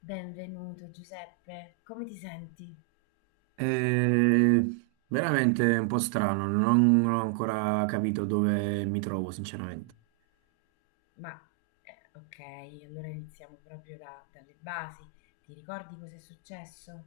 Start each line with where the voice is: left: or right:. left: Benvenuto Giuseppe, come ti senti?
right: Eh, Veramente è un po' strano, non ho ancora capito dove mi trovo, sinceramente.
left: Ma ok, allora iniziamo proprio dalle basi. Ti ricordi cosa è successo?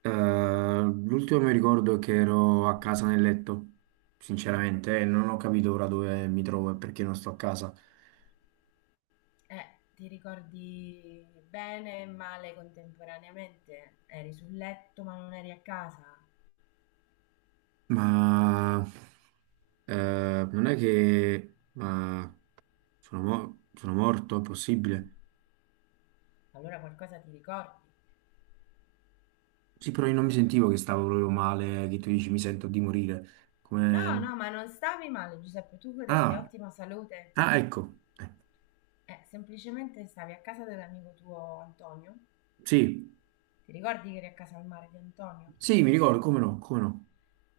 right: L'ultimo mi ricordo è che ero a casa nel letto, sinceramente, e non ho capito ora dove mi trovo e perché non sto a casa.
left: Eh, ti ricordi bene e male contemporaneamente? Eri sul letto ma non eri a casa?
right: Ma non è che eh, sono morto, è possibile?
left: Allora qualcosa ti ricordi?
right: Sì, però io non mi sentivo che stavo proprio male, che tu dici mi sento di morire.
left: No,
right: Come.
left: no, ma non stavi male Giuseppe, tu godevi di
right: Ah,
left: ottima salute.
right: ah, ecco,
left: Semplicemente stavi a casa dell'amico tuo Antonio?
right: sì.
left: Ti ricordi che eri a casa al mare di Antonio?
right: Sì, mi ricordo, come no, come no.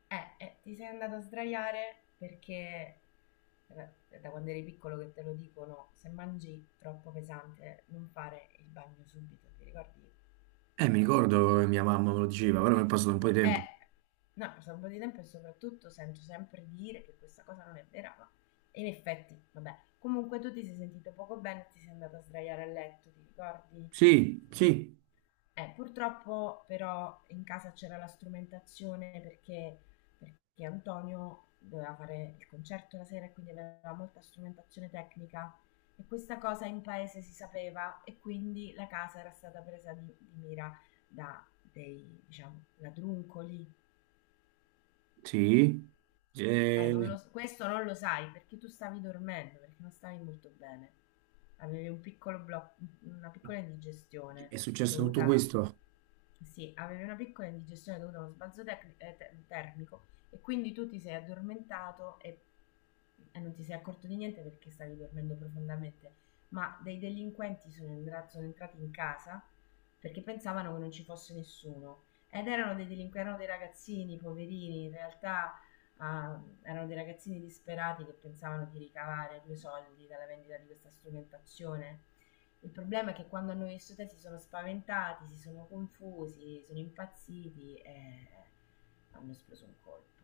left: Ti sei andato a sdraiare perché da quando eri piccolo che te lo dicono, se mangi troppo pesante non fare il bagno subito, ti ricordi?
right: Mi ricordo che mia mamma me lo diceva, però mi è
left: Cioè,
right: passato un po' di
left: eh,
right: tempo.
left: no, passa un po' di tempo e soprattutto sento sempre dire che questa cosa non è vera, ma in effetti, vabbè. Comunque tu ti sei sentito poco bene e ti sei andato a sdraiare a letto, ti ricordi?
right: Sì, sì,
left: Purtroppo però in casa c'era la strumentazione perché Antonio doveva fare il concerto la sera e quindi aveva molta strumentazione tecnica e questa cosa in paese si sapeva e quindi la casa era stata presa di mira da dei diciamo, ladruncoli.
right: sì.
left: Non
right: Eh,
left: lo- questo non lo sai perché tu stavi dormendo, perché non stavi molto bene. Avevi una piccola indigestione
right: è successo tutto
left: dovuta.
right: questo.
left: Sì, avevi una piccola indigestione dovuta a uno sbalzo termico e quindi tu ti sei addormentato e non ti sei accorto di niente perché stavi dormendo profondamente. Ma dei delinquenti sono entrati in casa perché pensavano che non ci fosse nessuno. Ed erano dei delinquenti, erano dei ragazzini, poverini, in realtà. Ah, erano dei ragazzini disperati che pensavano di ricavare due soldi dalla vendita di questa strumentazione. Il problema è che quando hanno visto te si sono spaventati, si sono confusi, sono impazziti e hanno esploso un colpo.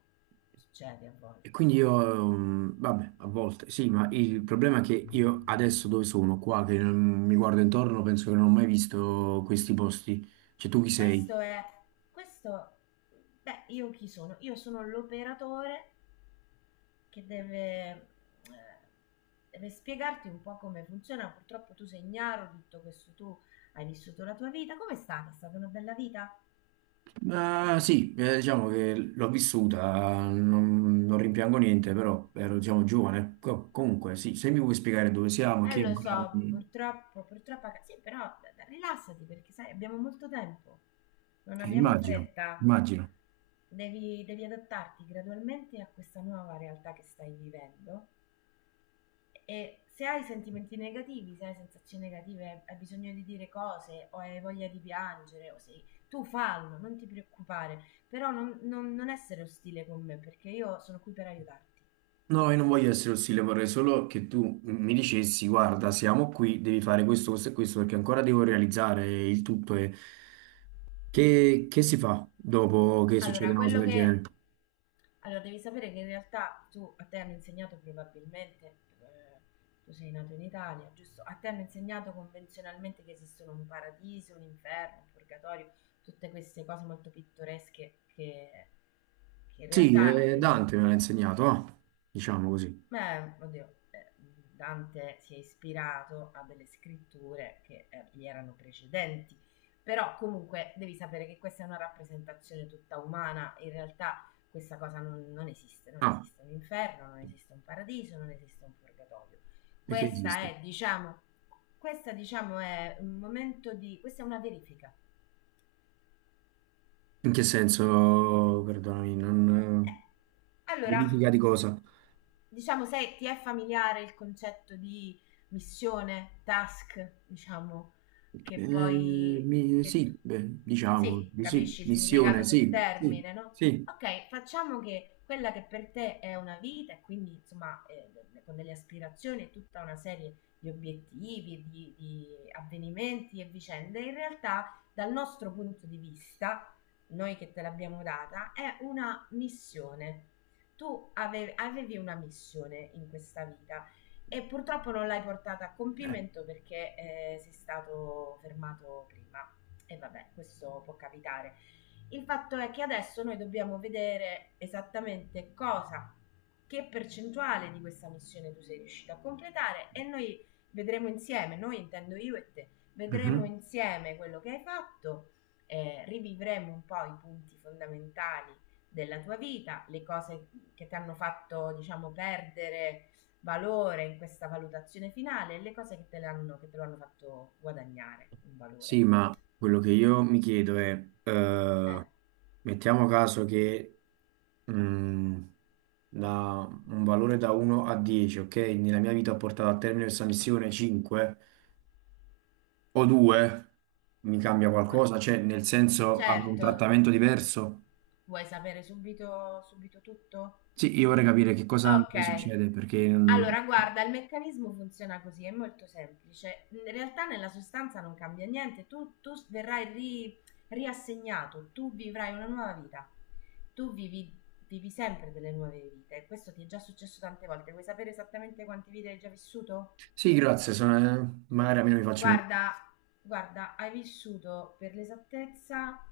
left: Succede a
right: E
left: volte.
right: quindi io, vabbè, a volte, sì, ma il problema è che io adesso dove sono, qua, che mi guardo intorno, penso che non ho mai visto questi posti. Cioè, tu chi sei?
left: Questo è... Questo... Beh, io chi sono? Io sono l'operatore che deve spiegarti un po' come funziona. Purtroppo tu sei ignaro di tutto questo, tu hai vissuto la tua vita. Come è stata? È stata una bella vita?
right: Ma sì, diciamo che l'ho vissuta, non rimpiango niente, però ero, diciamo, giovane. Comunque, sì, se mi vuoi spiegare dove siamo,
left: Eh,
right: chi è
left: lo
right: ancora.
left: so, purtroppo, purtroppo, sì, però rilassati perché sai, abbiamo molto tempo, non abbiamo
right: Immagino,
left: fretta.
right: immagino.
left: Devi adattarti gradualmente a questa nuova realtà che stai vivendo. E se hai sentimenti negativi, se hai sensazioni negative, hai bisogno di dire cose o hai voglia di piangere o sei. Tu fallo, non ti preoccupare, però non essere ostile con me perché io sono qui per aiutarti.
right: No, io non voglio essere ostile, vorrei solo che tu mi dicessi, guarda, siamo qui, devi fare questo, questo e questo, perché ancora devo realizzare il tutto. E. Che si fa dopo che succede
left: Allora,
right: una cosa
left: quello
right: del genere?
left: che... Allora, devi sapere che in realtà a te hanno insegnato probabilmente, tu sei nato in Italia, giusto? A te hanno insegnato convenzionalmente che esistono un paradiso, un inferno, un purgatorio, tutte queste cose molto pittoresche che in
right: Sì,
left: realtà
right: Dante me l'ha insegnato, ah, diciamo così.
left: Beh, oddio, Dante si è ispirato a delle scritture che gli erano precedenti, però comunque devi sapere che questa è una rappresentazione tutta umana, in realtà questa cosa non esiste, non
right: Ah,
left: esiste un inferno, non esiste un paradiso, non esiste un purgatorio.
right: perché
left: Questa
right: esiste?
left: è, diciamo, questa diciamo è un momento di, questa è una verifica.
right: In che senso, perdonami, non.
left: Eh, Allora,
right: Verifica di cosa?
left: diciamo, se ti è familiare il concetto di missione, task, diciamo, che
right: Eh,
left: poi... Che
right: sì,
left: tu-
right: beh, diciamo,
left: sì,
right: di sì,
left: capisci il
right: missione,
left: significato del
right: sì, sì,
left: termine, no?
right: sì.
left: Ok, facciamo che quella che per te è una vita e quindi, insomma, con delle aspirazioni e tutta una serie di obiettivi, di avvenimenti e vicende, in realtà dal nostro punto di vista, noi che te l'abbiamo data, è una missione. Tu avevi una missione in questa vita e purtroppo non l'hai portata a
right: Eh,
left: compimento perché sei stato fermato prima. E vabbè, questo può capitare. Il fatto è che adesso noi dobbiamo vedere esattamente cosa, che percentuale di questa missione tu sei riuscito a completare e noi vedremo insieme, noi intendo io e te, vedremo
right: mhm.
left: insieme quello che hai fatto, rivivremo un po' i punti fondamentali della tua vita, le cose che ti hanno fatto, diciamo, perdere valore in questa valutazione finale e le cose che te lo hanno fatto guadagnare un
right: Sì,
left: valore.
right: ma quello che io mi chiedo è,
left: Eh,
right: mettiamo caso che mh, da un valore da 1 a 10, ok? Nella mia vita ho portato a termine questa missione 5 o 2, mi cambia
left: ma
right: qualcosa? Cioè, nel senso, avrò un
left: certo,
right: trattamento diverso?
left: vuoi sapere subito, subito tutto?
right: Sì, io vorrei capire che cosa mi
left: Okay.
right: succede, perché.
left: Allora guarda, il meccanismo funziona così, è molto semplice. In realtà nella sostanza non cambia niente, tu tu s verrai ri riassegnato, tu vivrai una nuova vita. Tu vivi sempre delle nuove vite. Questo ti è già successo tante volte. Vuoi sapere esattamente quante vite hai già vissuto?
right: Sì, grazie, magari a me non mi faccio niente.
left: Guarda guarda, hai vissuto per l'esattezza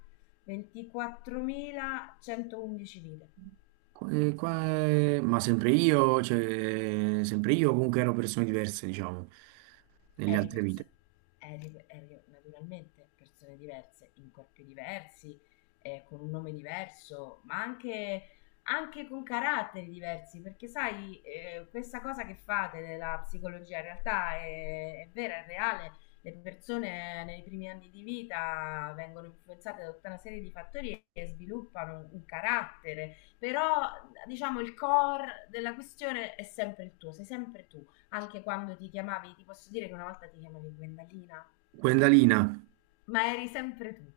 left: 24.111 vite.
right: Ma sempre io, cioè, sempre io comunque ero persone diverse, diciamo, nelle
left: eri,
right: altre
left: perso-
right: vite.
left: eri naturalmente persone diverse, in corpi diversi, con un nome diverso, ma anche con caratteri diversi, perché sai, questa cosa che fate della psicologia in realtà è vera, è reale. Le persone nei primi anni di vita vengono influenzate da tutta una serie di fattori che sviluppano un carattere, però diciamo il core della questione è sempre il tuo, sei sempre tu anche quando ti chiamavi, ti posso dire che una volta ti chiamavi Gwendalina,
right: Guendalina,
left: ma eri sempre tu.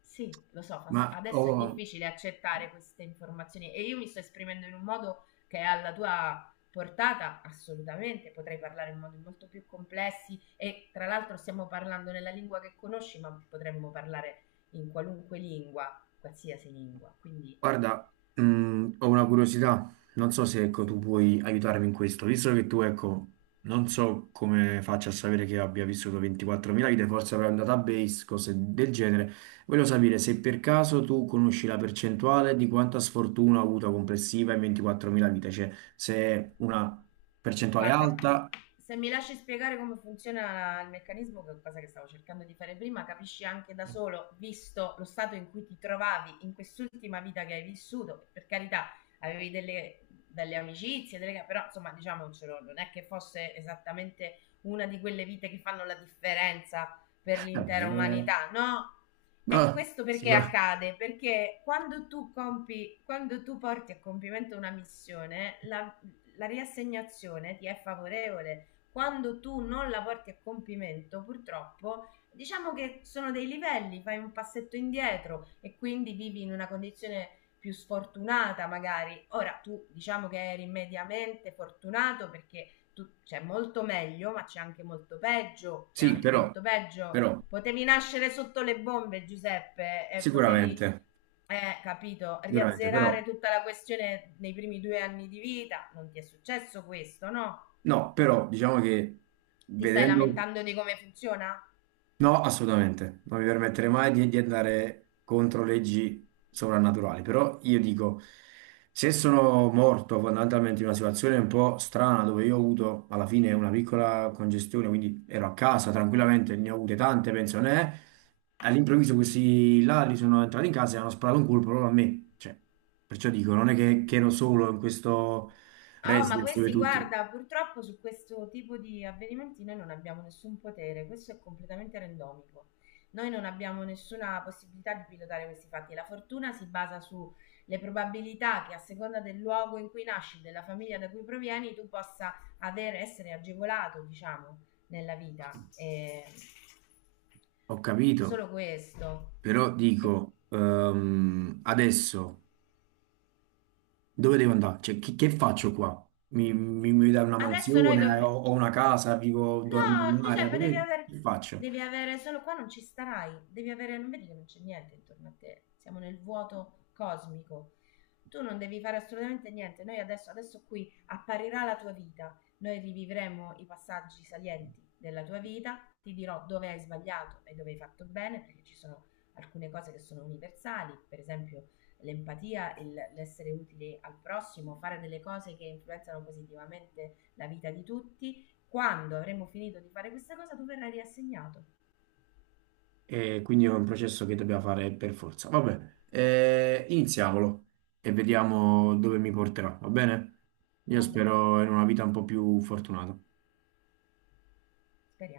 left: Sì, lo so,
right: ma ho
left: adesso è difficile accettare queste informazioni e io mi sto esprimendo in un modo che è alla tua portata, assolutamente, potrei parlare in modi molto più complessi e tra l'altro stiamo parlando nella lingua che conosci, ma potremmo parlare in qualunque lingua, qualsiasi lingua, quindi
right: Guarda, ho una curiosità, non so se ecco,
left: sì.
right: tu puoi aiutarmi in questo, visto che tu ecco, non so come faccia a sapere che abbia vissuto 24.000 vite, forse avrai un database, cose del genere, voglio sapere se per caso tu conosci la percentuale di quanta sfortuna ha avuto complessiva in 24.000 vite, cioè se è una percentuale
left: Guarda,
right: alta,
left: se mi lasci spiegare come funziona il meccanismo, che è cosa che stavo cercando di fare prima, capisci anche da solo, visto lo stato in cui ti trovavi in quest'ultima vita che hai vissuto, per carità, avevi delle, delle amicizie, delle, però insomma diciamocelo, non è che fosse esattamente una di quelle vite che fanno la differenza per
right: eh,
left: l'intera
right: beh,
left: umanità, no? E
right: no,
left: questo perché accade? Perché quando tu compi, quando tu porti a compimento una missione, la, la riassegnazione ti è favorevole. Quando tu non la porti a compimento, purtroppo, diciamo che sono dei livelli, fai un passetto indietro e quindi vivi in una condizione più sfortunata magari. Ora tu diciamo che eri mediamente fortunato perché c'è molto meglio, ma c'è anche molto peggio, c'è
right: sì,
left: anche
right: però,
left: molto peggio.
right: però,
left: Potevi nascere sotto le bombe, Giuseppe, e potevi,
right: sicuramente,
left: capito,
right: sicuramente, però.
left: riazzerare tutta la questione nei primi 2 anni di vita. Non ti è successo questo, no?
right: No, però diciamo che
left: Ti stai
right: vedendo.
left: lamentando di come funziona?
right: No, assolutamente, non mi permetterei mai di andare contro leggi sovrannaturali, però io dico, se sono morto fondamentalmente in una situazione un po' strana dove io ho avuto alla fine una piccola congestione, quindi ero a casa tranquillamente, ne ho avute tante, penso, ne All'improvviso questi là li sono entrati in casa e hanno sparato un colpo proprio a me, cioè, perciò dico, non è che ero solo in questo
left: Oh, ma
right: residence dove
left: questi,
right: tutti.
left: guarda, purtroppo su questo tipo di avvenimenti noi non abbiamo nessun potere, questo è completamente randomico. Noi non abbiamo nessuna possibilità di pilotare questi fatti. La fortuna si basa sulle probabilità che a seconda del luogo in cui nasci, della famiglia da cui provieni, tu possa avere, essere agevolato, diciamo, nella vita. E
right: Ho capito,
left: solo questo.
right: però
left: E
right: dico, adesso dove devo andare? Cioè, che faccio qua? Mi dai una
left: adesso noi
right: mansione, ho,
left: dobbiamo...
right: ho una casa, vivo, dormo in
left: No,
right: un'area,
left: Giuseppe,
right: dove che faccio?
left: devi avere, solo qua non ci starai, devi avere, non vedi che non c'è niente intorno a te, siamo nel vuoto cosmico. Tu non devi fare assolutamente niente, noi adesso, adesso qui apparirà la tua vita, noi rivivremo i passaggi salienti della tua vita, ti dirò dove hai sbagliato e dove hai fatto bene, perché ci sono alcune cose che sono universali, per esempio l'empatia, l'essere utile al prossimo, fare delle cose che influenzano positivamente la vita di tutti quando avremo finito di fare questa cosa tu verrai riassegnato.
right: E quindi è un processo che dobbiamo fare per forza. Vabbè, iniziamolo e vediamo dove mi porterà, va bene? Io
left: Va bene,
right: spero in una vita un po' più fortunata.
left: speriamo.